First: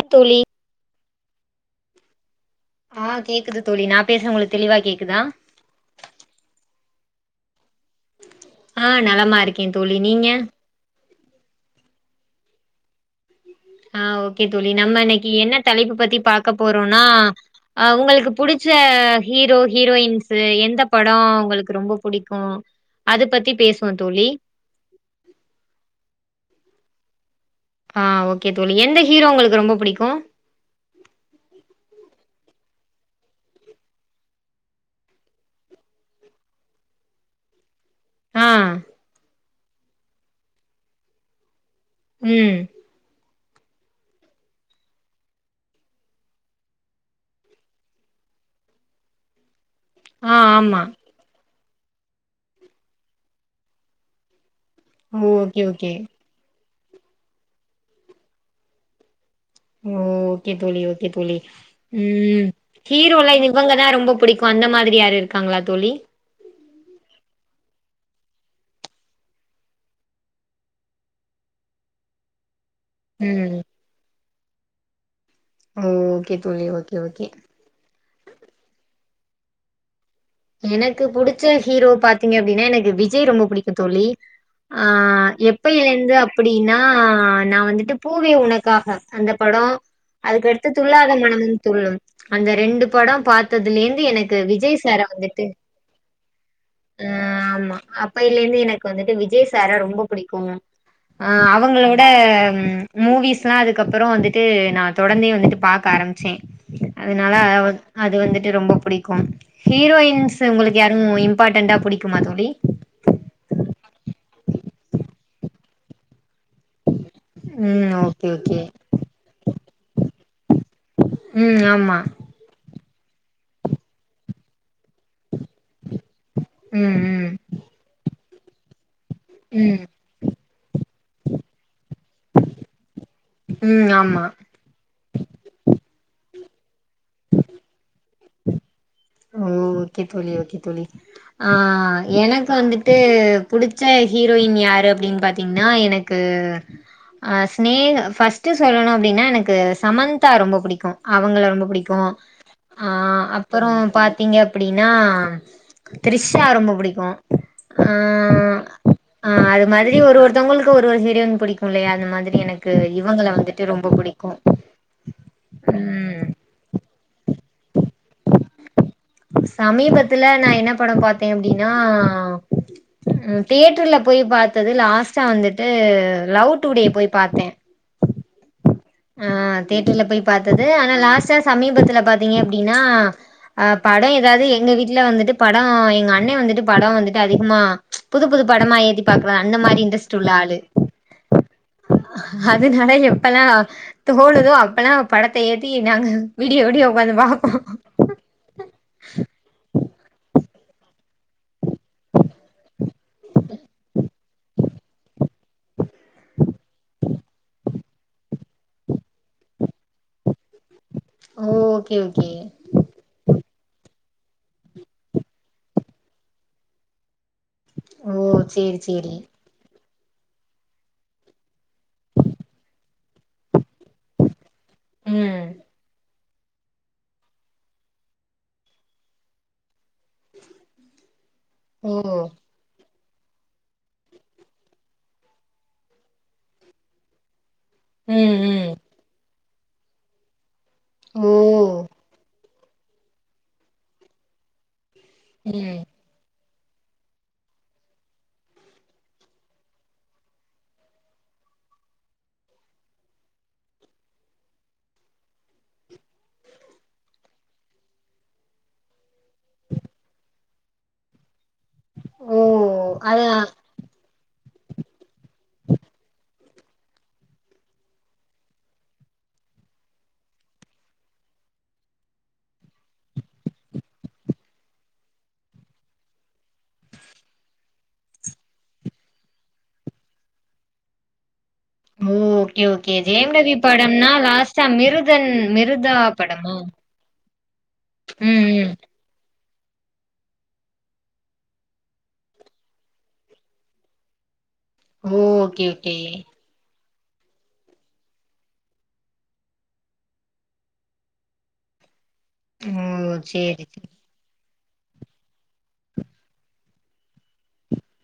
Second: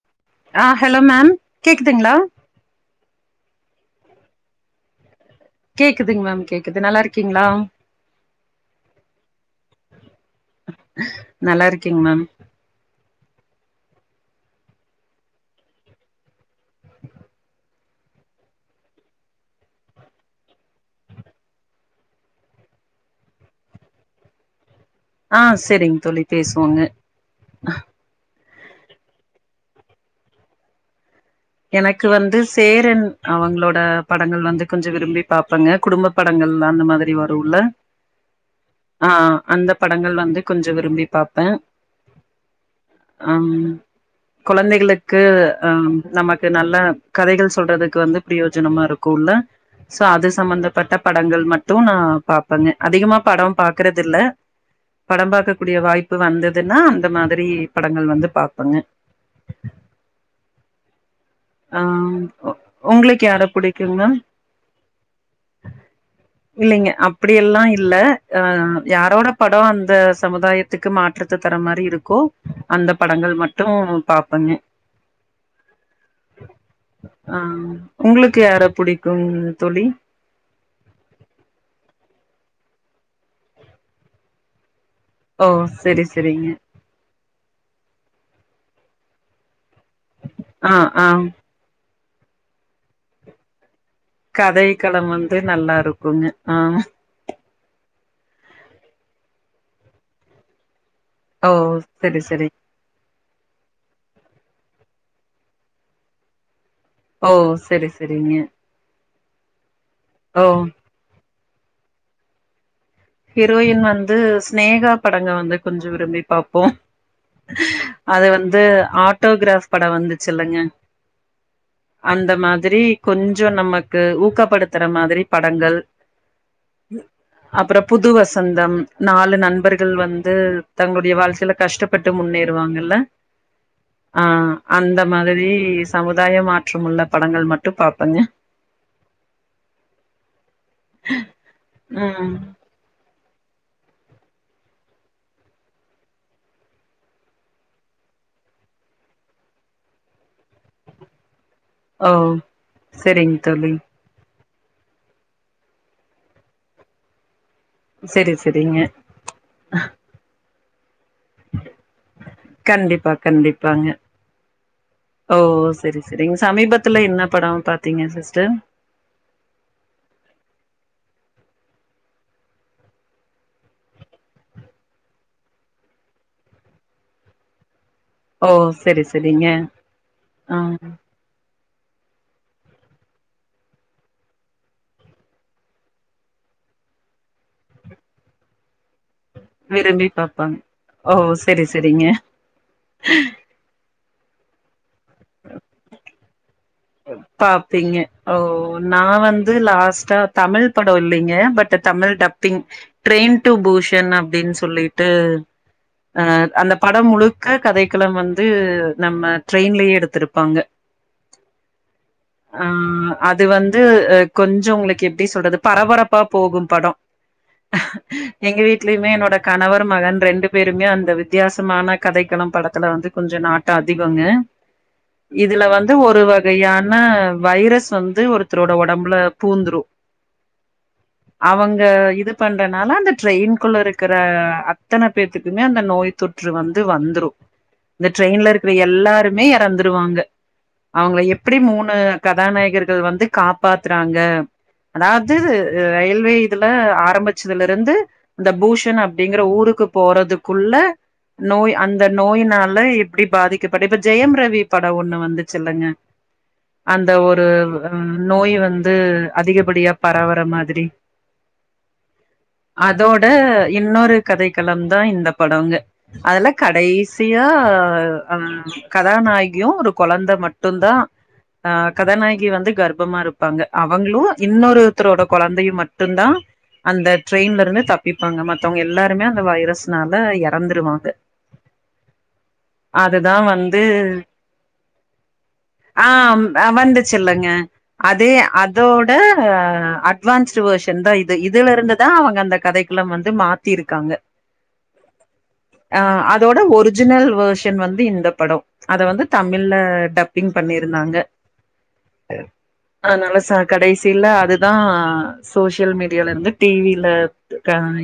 அ தோழி ஆ hello ma'am கேக்குதுங்களா ஆ, கேக்குது தோழி நா பேசுற உங்களுக்கு தெளிவா கேக்குதா கேக்குதுங்க மேம் கேக்குது நல்லா இருக்கீங்களா ஆ நலமா இருக்கே தோழி நீங்க நல்லா இருக்கேங் மேம் ஆ, ஓகே தோழி நம்ம இன்னைக்கு என்ன தலைப்பு பத்தி பாக் க்க போறோனா அ, உங்களுக்கு புடிச்ச ஹீரோ ஹீரோயின்ஸ்ஸு எந்த படம் உங்களுக்கு ரொம்ப புடிக்கும் அது பத்தி பேசுவோ தோழி ஆ செரிங் தோழி பேசுவோங்க ஆ ஓக் கே தோழி எந்த ஹீரோ உங்களுக்கு ரொம்ப பிடிக்கு எனக்கு வந்து சேரன் அவங்களோட படங்கள் வந்து கொஞ்ச விரும்பி பாப்பங்க குடும்ப படங்கள் அந்த மாதிரி வருல ஆ ஆ அந்த படங்கள் வந்து கொஞ்ச விரும்பி பாப்பே உம் அ குழந்தைகளுக்கு ஆம் நமக்கு நல்ல கதைகள் சொல்றதுக்கு வந்து பிரயோஜனமா இருக்குல்ல சோ அது ஆ ஆமா சம்பந்தப்பட்ட படங்கள் மட் ட்டுனா நா பாப்பேங்க அதிகமா படோ பாக்குறதில்ல ஓ படம் பார்க்கக்க ஓகே கூடிய ஓகே வாய்ப்பு வந்தத் அதுன்னா அந்த மாதிரி படங்கள் வந்து பாப்பங்க ஓ கே தோழி ஓகே தோழி ஆ உம் உங்களுக்கு ஹீரோல யார இவங்கதா புடிக்குங்க ரொம்ப பிடிக்கும் அந்த மாதிரி யாரு இருக்காங்களா தோழி இல்லைங்க அப்படியெல்லா இல்ல அ யாரோட படோ அந்த சமுதாயத்துக்கு மாற்றத்த தர மாரி இருக்கோ அந்த படங்கள் ம் மட்டு பாப் பண்ணு ஓ ஓகே தோழி ஓகே ஓகே உங்களுக்கு யார புடிக்குங் தோழி எனக்கு புடிச்ச ஹீரோ பாத்தீங்க அப்டின்னா எனக்கு விஜய் ரொம்ப பிடிக்கு தோழி ஆ, ஓ எப்ப செரி எழுந்து செரிங்க அப்டின்னா நா வந்துட்டுப் பூவே உனக்காக அந்த படோ அதுக்கடுத்து ஆ ஆ துல்லாத மனமும் துல்லும் அந்த ரெண்டு படோ பாத்ததுலேந் [unintelligible] எனக்கு விஜய் சார கதைக்களம் வந்துட்டு [unintelligible] நல்லா இருக்குங்க ஆ ஆ ஆமா [unintelligible] எனக்கு வந்துட்டு விஜய் சார ரொம்ப புடிக்குங்க அ ஓ அவுங்களோட செரி செரி மூவிஸ்லா அதுக்கப்புறோ வந்துட் டு நான் தொடர்ந்தே வந்துட்டு பாக்க ஆரம்பிச்சே ஓ அதனால அத் செரி அது செரிங்க வந்துட்டு ரொம்ப புடிக்கு ஹீரோயின்ஸ் ஓ உங்களுக்கு யாருங்க [unintelligible] இம்பார்ட்டன்டா புடிக்குமா தோழி ஹீரோயின் வந் து ஸ்நேகா படங்க வந்துட் கொஞ்சோ விரமே பாப்போ ம் அது ஓகே ஓகே வந்து ஆட்டோகிராப் படோ வந்துச்சுல்லங்க ம் ஆமா அந்த மாதிரி கொஞ்சோ நமக்கு ஊக்கப்படுத் த்ற மாதிரி படங்கள் ம் ம் அப்புறோ புதுவசந்தம் நாலு ம் நண்பர்கள் வந்து தங்களுடைய வாழ்க்கையில கஷ்டப்பட்டு முன்னேறுவாங்கல்ல ம் அ ஆமா அந்தப் மாதிரி சமுதாய மாற்றம் உள்ள படங்கள் மட்டும் பாப்பேங்க ஓ ஓகே தோழி ஓகே தோழி அ ம் எனக்கு வந்துட்டு புடிச்ச ஹீரோயின் யாரு அப்டின்னு பாத்தீங்ன்னா எனக்கு ஸ்னேக ஃபஸ்ட் சொல்லணு அப்டின்னா எனக்கு சமந்தா ரொம்போ புடிக்கு அவுங்கள ரொம்போ புடிக்கு ஓ ஆ செரிங்க அப்பறோ தோழி பாத்தீங்க அப்டின்னா த்ரிஷா ரொம்ப புடிக்கு அ செரி செரிங்க அ அது மாரி ஒரு ஒருத்தவங்களு க்கு ஒரு கேக் யின் புடிக்கு இல்லையா அந்த மாரி எனக்கு கண்டிப்பா இவங்கள வந்துட்டு கண்டிப்பாங்க ரொம்பே புடிக்கு ஓ செரி ம் செரிங்க சமீபத்துல என்ன படோ பாத்தீங்க சிஸ்டர் சமீபத்துல நா என்ன படோ பா த்தே அப்டின்னா ம் தியேட்டர்ல போய் பாத்தது லாஸ்ட்டா வந்துட்டு லவ் டுடே போய் பாத்தே ஓ செரி அ செரிங்க தேட்டர்ல போய் பாத்தது ஆ ஆனா லாஸ்டா சமீபத் த்துல பாத்தீங்க அப்டின்னா அ படோஏதாவது எங்க வீட்ல வந்துட்டு படோ எங்க அண்ணே வந்துட்டு படோ வந்துட்டு அதிகமா புது புது படமா ஏத்தி பாக்ற அந்த மாரி விரும்பி இன்ட்ரெஸ்ட் உள்ள பாப்பாங்க ஆளு ஓ செரி செரிங்க அதனால எப்பெல்லா தோனுதோ அப்பெல்லா படத்தை ஏத்தி நாங்க விடிய விடிய உக்காந்து பாப்போ பாப்பீங்க ஓ நா வந்து லாஸ்டா தமிழ் படம் இல்லைங்க but Tamil dubbing train to Busan அப்டின் சொல்லிட்டு அந்த படம் முழுக்க கதைக்களம் வந்து நம்ம ட்ரெயின் லயே எடுத்திருப்பாங்க ஓ ஓகே ஓகே ஆஹ் அது வந்து வந்து கொஞ்சம் உங்களுக்கு எப்டி சொல்றது பரபரப்பா போகும் படம் ஓ எங்க சேரி வீட்லயுமே சேரி என்னோட கணவரும் மகன் ரெண்டு பேருமே அந்த வித்தியாசமான கதைக்களம் படத்துல வந்து கொஞ்சம் நா ட்டம் அதிகங்க ம் இதுல வந்து ஒரு வ கையான வைரஸ் வந்து ஒருத்தரோட உடம்புல பூந்துரும் அவங்க ஓ இது பண்றதுனால அந்த ட்ரெயின்குள்ள இருக்கிற அத்தனை பேத்துக்குமே அந்த நோய் தொற்று வந்து வந்துரும் இந்த ம் ட்ரெயின்ல ம் இருக்கிற எல்லாருமே இறந்துருவாங்க அவங்கள ஓ எப் எப்டி மூணு க கதாநாயகர்கள் வந்து காப்பாத்துறாங்க. அது ம் ரயில்வே இதுல ஆரம்பிச்சதுல இருந்து இந்த பூஷன் அப்படிங்கிற ஊருக்கு போறதுக்குள்ள நோய் அந்த நோயினால எப்படி பாதிக்கப்படு இப்ப ஜெயம் ரவி படம் ஒண்ணு வந்துச்சுல்லங்க. அந்த ஒரு ஹ நோய் வந்து அதிகப்படியா பரவுற மாதிரி ஓ அதோட அதா இன்னொரு, கதை கலம் தான் இந்த படங்க அதெல்லாம் கடைசியா கதாநாயகியும் ஒரு குழந்தை மட்டும் தான். ஆஹ் கதாநாயகி வந்து கர்ப்பமா இருப்பாங்க அவங்களும் இன்னொருத்தரோட குழந்தையும் மட்டுந்தான் அந்த ட்ரெயின்ல இருந்து தப்பிப்பாங்க மத்தவங்க எல்லாருமே அந்த வைரஸ்னால இறந்துருவாங்க. ஓகே ஓகே ஜெயம்ரவி வந்து படம்னா லாஸ்டாமிருதன் மிரு ஆஹ் வந்துச்சு இல்லங்க அதே ம் ம் அதோட ஆஹ் அட்வான்ஸ் வெர்ஷன் தான் இது இதுல இருந்துதான் அவங்க அந்த கதைக்குள்ள வந்து மாத்திருக்காங்க ஓ ஓகே ஓகே ஜினல் வெர்ஷன் வந்து இந்த படம் அதை வந்து தமிழ்ல டப் ங் பண்ணியிருந்தாங்க ஓ ஆஹ் நல்லசா சேரி சேரி கடைசி இல்ல அது தான் சோசியல் மீடியால இருந்து டிவில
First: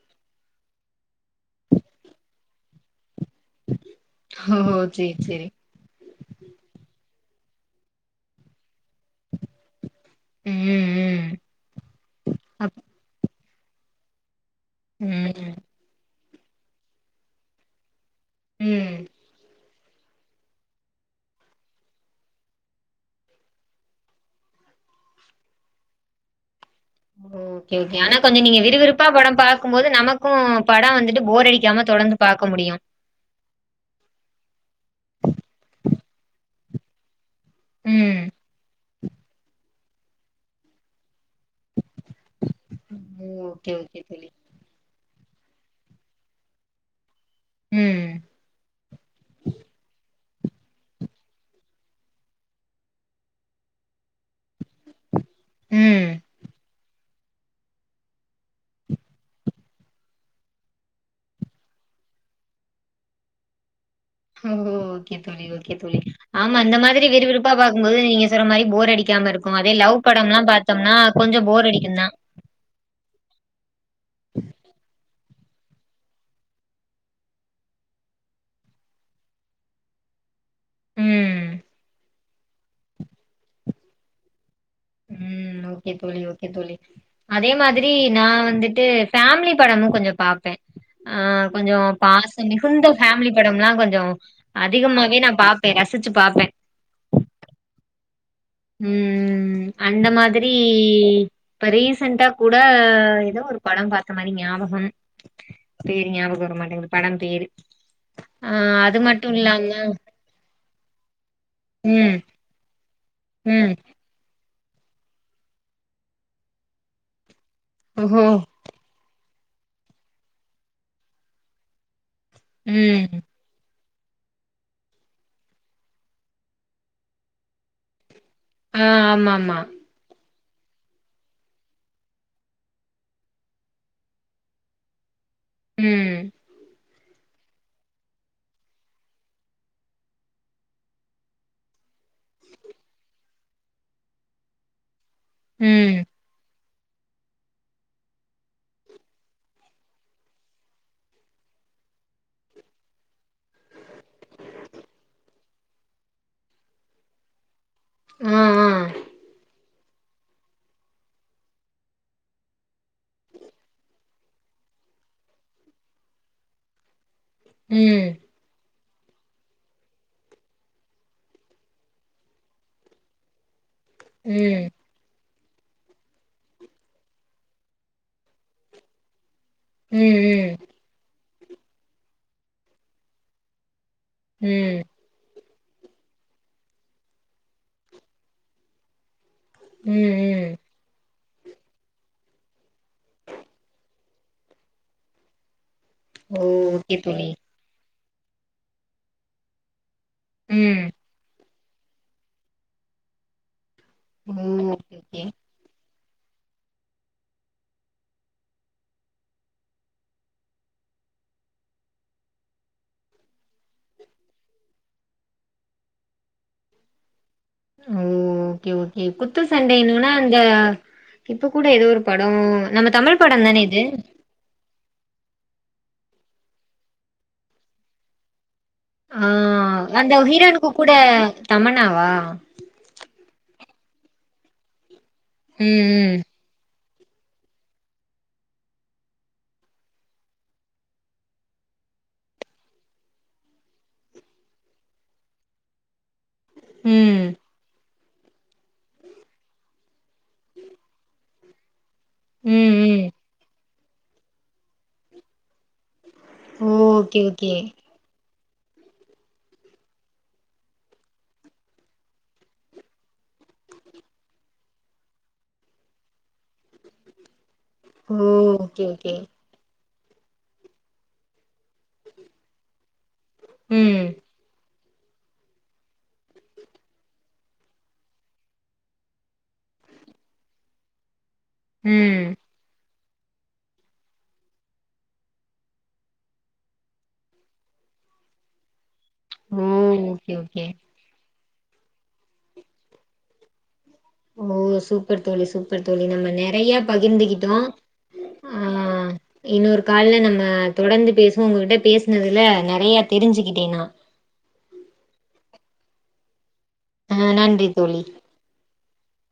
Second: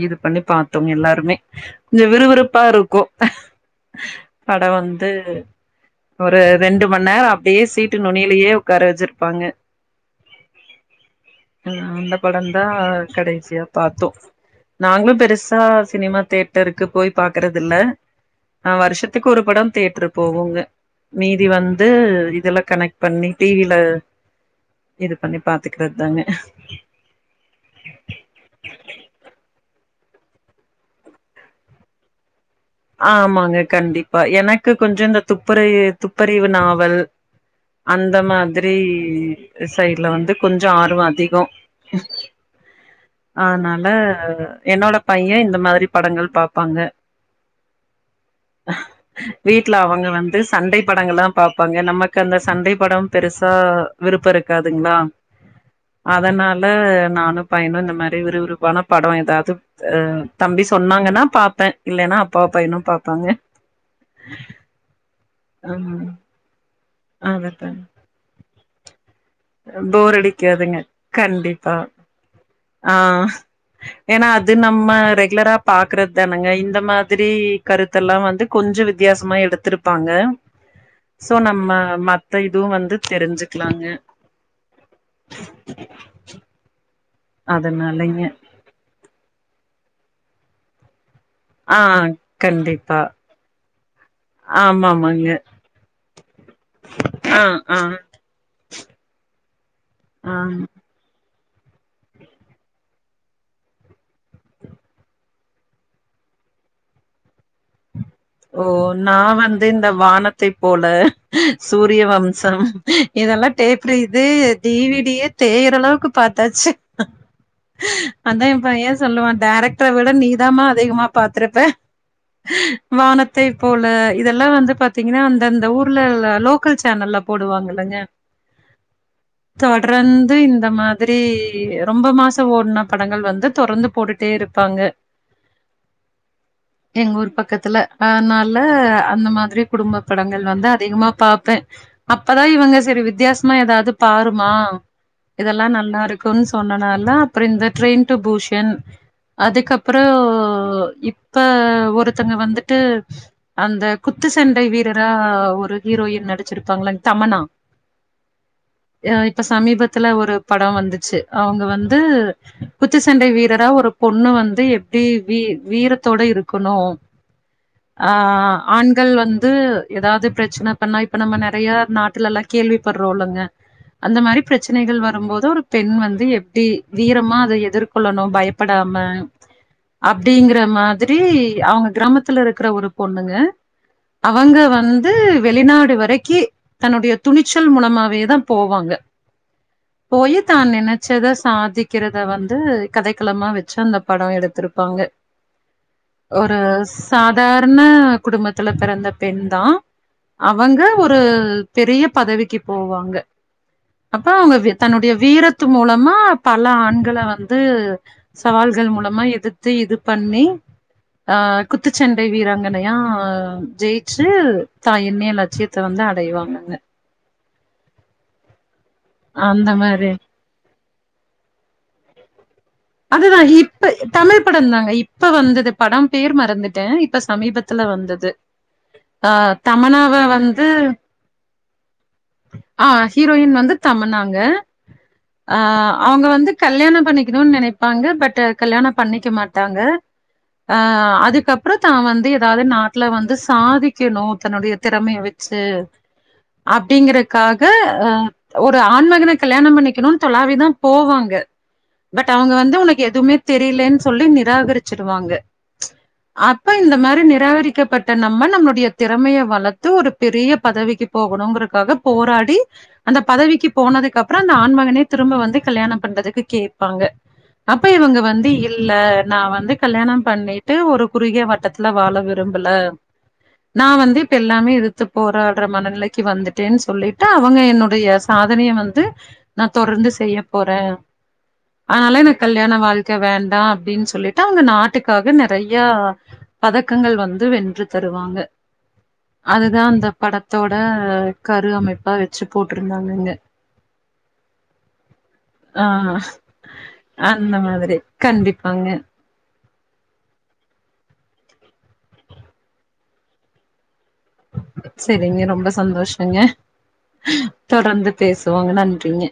இது பண்ணி பாத்தோம் எல்லாருமே கொஞ்ச விறுவிறுப்பா இருக்கும் படம் ஓ வந்து சேரி சேரி ஒரு ரெண்டு அப்படியே சீட்டு நுணியிலயே உக்கார வச்சிருப்பாங்க ம் ம் உ அந்த படோந் தா அப் கடைசியா பாத்தோ நாங்களு ம் பெருசா சினிமா தேட்டருக்கு போய் பாக்குறதில்ல ம் வருஷத்துக்கு ஒரு படம் தேற்று போவோங்க மீதி வந்து இது இதெல்லா கனெக்ட் பண்ணி டிவில இது பண்ணி பாத்துக்கிறத் தாங்க ஓகே ஓகே ஆனா கொஞ்சோ நீங்க விறுவிறுப்பா படம் பாக்கும்போது நமக்கு அ படோ வந்துட்டு போர் அடிக்காம தொடர்ந்து பா ஆமாங்க கண்டிப்பா எனக்கு கொஞ்சோ இந்த துப்பறியி துப்பறிவு நா வல் அந்த ம் மாதிரி [unintelligible] சைட்ல வந்து கொஞ்சோ ஆர்வோ அதிகோ ஓகே அத்னால ஓகே தோழி என்னோட [unintelligible] ஏ இந்த மாதிரி படங்கள் பாப்பாங்க ம் வீட்ல அவங்க வந்து சண்டை படங்கள்லா பாப்பாங்க நமக்கு அந்த சண்டை படம் பெருசா விருப்போ இருக் காதுங்களா ம் அதனால நானு பையனு இந்த மாதிரி விறுவிறுப்பான படோ எதாவ்து அ தம்பி சொன்னாங்கன்னா பாப்பே இல்லேன்னா அப் பாப்பா என்னும் பாப்பாங்க ஓ ஓகே தோழி ஓகே தோழி ம் ஆமா அந்த மாதிரி [unintelligible] விறுவிறுப்பான பாக்கும் போது நீங்க சிறமாயி போர் [unintelligible] இருக்கு அதே லவ் படம்லா போர்டிக்காதுங்க பாத்தோம்னா கொஞ்சோ போர் கண்டிப்பா அடிக்குந்தா அ ஏன்னா அது நம்ம [unintelligible] ரெகுலரா பாக்குற தானங்க இந்த மாதிரி கருத்தெல்லா வந்து கொஞ்சோ வித்தியாசமா எடுத்திருப்பாங்க சோ ம் நம்ம மத் த்த இதுவு வந்து தெரிஞ்சுக்கலாங்க ம் ஓகே தோழி ஓகே தோழி அதே மாதிரி அதனாலங்க நா வந்துட்டு ஃபேமிலி படமு கொஞ்சோ பாப்பே ஆ கொஞ்சோ ஆ பாசம் மிகுந்த கண்டிப்பா ஃபேமிலி படம் லா கொஞ்சோ அதிகமாவே ஆமாமாங்க நா பாப்பே ரசிச்சு பாப்பே ஆ ஆ ம் அந்த ஆ மாதிரி இப்ப ரீசெண்டா கூட எதோ ஒரு படோ பாத்த மாரி ஞாபகம் பேரு ஞாபகோ‌ வர மாட்டேங்குது படம் பேரு ஆ ஓ அது நா மட்டு வந்து இந்த இல்லாம வானத்தை போல சூரிய ம் வம்சம் இதெல்லாம் ம் டேப்ரி இது டி வி டி யே தேயுற அளவுக்கு பாத்தாச்சு ஓஹோ அதான் எபையன் சொல்லுவான் டேரக்டர விட நீதாமா அதிகமா பாத்துருப்ப [inaudible] ம் வானத்தை போல் ல இதெல்லாம் வந்து பாத்தீங்கன்னா அந்தந்த ஊர்ல லோக்கல் சேனல்ல போடுவாங்க இல்லங்க ஆ ஆமாமா இது இந்த மாதிரி ரொம்ப மாசம் ஓடுன படங்கள் வந்து தொடர்ந்து போட்டுட்டே இருப்பாங்க ம் எங்க ஊர் பக்கத்துல அதனால அந்த மாதிரி குடும்ப படங்கள் வந்து அதிகமா பாார்ப்பேன் அப்பதான் இவங்க சேரி வித்தியாசமா ஏதாவது பாருமா இதெல்லா நல்லா ம் இருக்குன்னு சொ சொன்னனால அப்புறம் இந்த ட்ரெயின் டு பூஷன் அதுக்கப்புறம் இப்ப ஒருத்தங்க வந் ட்டு அந்த குத்துசண்டை வீரரா ஒரு ஹீரோயின் நடிச்சிருப்பாங்கள தமன்னா ஆ ஆ யா இப்ப சமீபத் துல ஒரு படம் வந்துச்சு அவங்க வந்து குத்துச்சண்டை வீரரா ஒரு பொண்ணு வந்து எப்டி வீ வீரத்தோட இருக்கணு ம் ஆ ஆ ஆ ஆண்கள் வந்து ஏதாவது பிரச்சன பண்ணா இப்ப நம்ம நிறைய நாட்டுல எல்லாம கேள்விப்படுறோலங்க அந்த மாரி ம் பிரச்சனைகள் வரும்போது அதோ ஒரு பெண் வந்து எப்டி வீரமா அத எதிர்கொள்ளணு பயப்படாம ம் அப்டிங்கற மாதிரி டி அவங்க கிராமத் பக்கத்துலருக்கிற ஒரு பொண்ணுங்க ம் அவங்க ம் வந்து வெளிநாடு வரைக்கி தன்னுடைய துணிச்சல் மூலமாவே தான் போவாங்க ம் போய் ம் தான் நினைச்சத சாதிக்கிறத வந்து கதைக்களமா வச்சு அந் படோ எடுத்திருப்பாங்க ஓ ஒரு ஓகே [unintelligible] தோழி சாதாரண குடும்பத்துல பிறந்த பெண் தான் அவங்க ம் ஒரு பெரிய பதவிக்கிப் போவாங்க அப்போ ஓ அவ்ங்க வி ஓகே தன்னுடைய ஓகே வீரத்து மூல மா பல ஆண்கள வந்து சவால்கள் மூலமா எதுத்து இது பண்ணி குத்துச்சண்டை வீராங்கனையா ஜெயிச்சு தா எண்ணிய லட்சியத்த வந்து அடைவாங்கங்க ஓ கே ஓகே குத்து அந்த சண்டைனோனா மாரி அந்த இப்பக் கூட ஏதோ ஒரு படோ நம்ம தமிழ் அதுதா படம் தானே இது இப்ப தமிழ் படந்தாங்க இப்ப வந்துது படம் பேர் மறந்துட்ட இப்ப சமீபத்துல வந்துது ஆ தமனாவ அந்த வந்த ஹீரோனுக்கு கூட தமன்னாவா ஆ ஹீரோயின் வந்து தமன்னாங்க அ ம் ம் அவுங்க வந்து கல்யாணப் பண்ணிக்கிணுன் நெனைப்பாங்க பட் கல்யாண பண்ணிக்க மாட்டாங்க அ அதுக்கப்றொ தா வந்து ஏதாது நாட்ல வந்து சாதிக்கெணு தன்னுடிய திறமய வெச்சு ம் டிங்கிறக்காக அ ஒரு ஆன்மகன கல்யாண பண்ணிக்கிணுன் தொலாவி தா போவாங்க பட் அவுங்க வந்து ம் உனக்கு ம் எதுவ்மே தெர் டலென் சொல்லி நிராகரிச்சிருவாங்க அப்ப இந்த ஓகே மாரி ஓகே நிராகரிக்கப்பட்டனப் ம்ம நம்மளுடிய திறமைய வளத்து ஒரு பெரிய பதவிக்கி போகணுங்ற காக போராடி அந்த பதவிக்ககி போனதுக் அப்ற அந்த ஆன்மகனே திரும்ப வந்து கல்யாண பண்றதுக்கு கேப்பாங்க அப்ப ஓ இவுங்க வந்து ஓகே இல்ல ஓகே நா வந்து கல்யாண பண்ணிட்டு ஒரு குறுகிய வட்டத்துல வாழ விரும்புல நா ம் வந்து இப்ப எல்லாமே இது து போராட்ற மனநிலைக்கு வந்து டேன் சொல்லிட்டு அவங்க என்னுடைய சாதனய வந்து நா தொரந்து செய்ய போற அனால ம் எனக் கல்யாண வாழ் க்க வேண்டா அப்டின் சொல்லிட்டு அவ்ங்க நாட்டுக்காக நெறையா பதக்கங்கள் வந்து வென்று தருவாங்க ஓ அததா அந்த ஓகே ஓகே படத்தோட கரு அமைப்பா வெச்சி போட்ருந்தாங்கங்க ஓ சூப்பர் தோழி சூப்பர் தோழி நம்ம நெறைய பகிர்ந்துகிட்டோ அந்த மாதிரி ஆ கண்டிப்பாங்க இன்னொரு கால்ல நம்ம தொடர்ந்து பேசுவோ உங்ககிக்ட்ட பேஸ்னதுல நறைய தெரிஞ்சுக்கிட்டே நா செரிங்க ரொம்ப சந்தோஷங்க ஆ நன்றி தோழி தொடர்ந்து பேசுவோங்க நன் றிங்க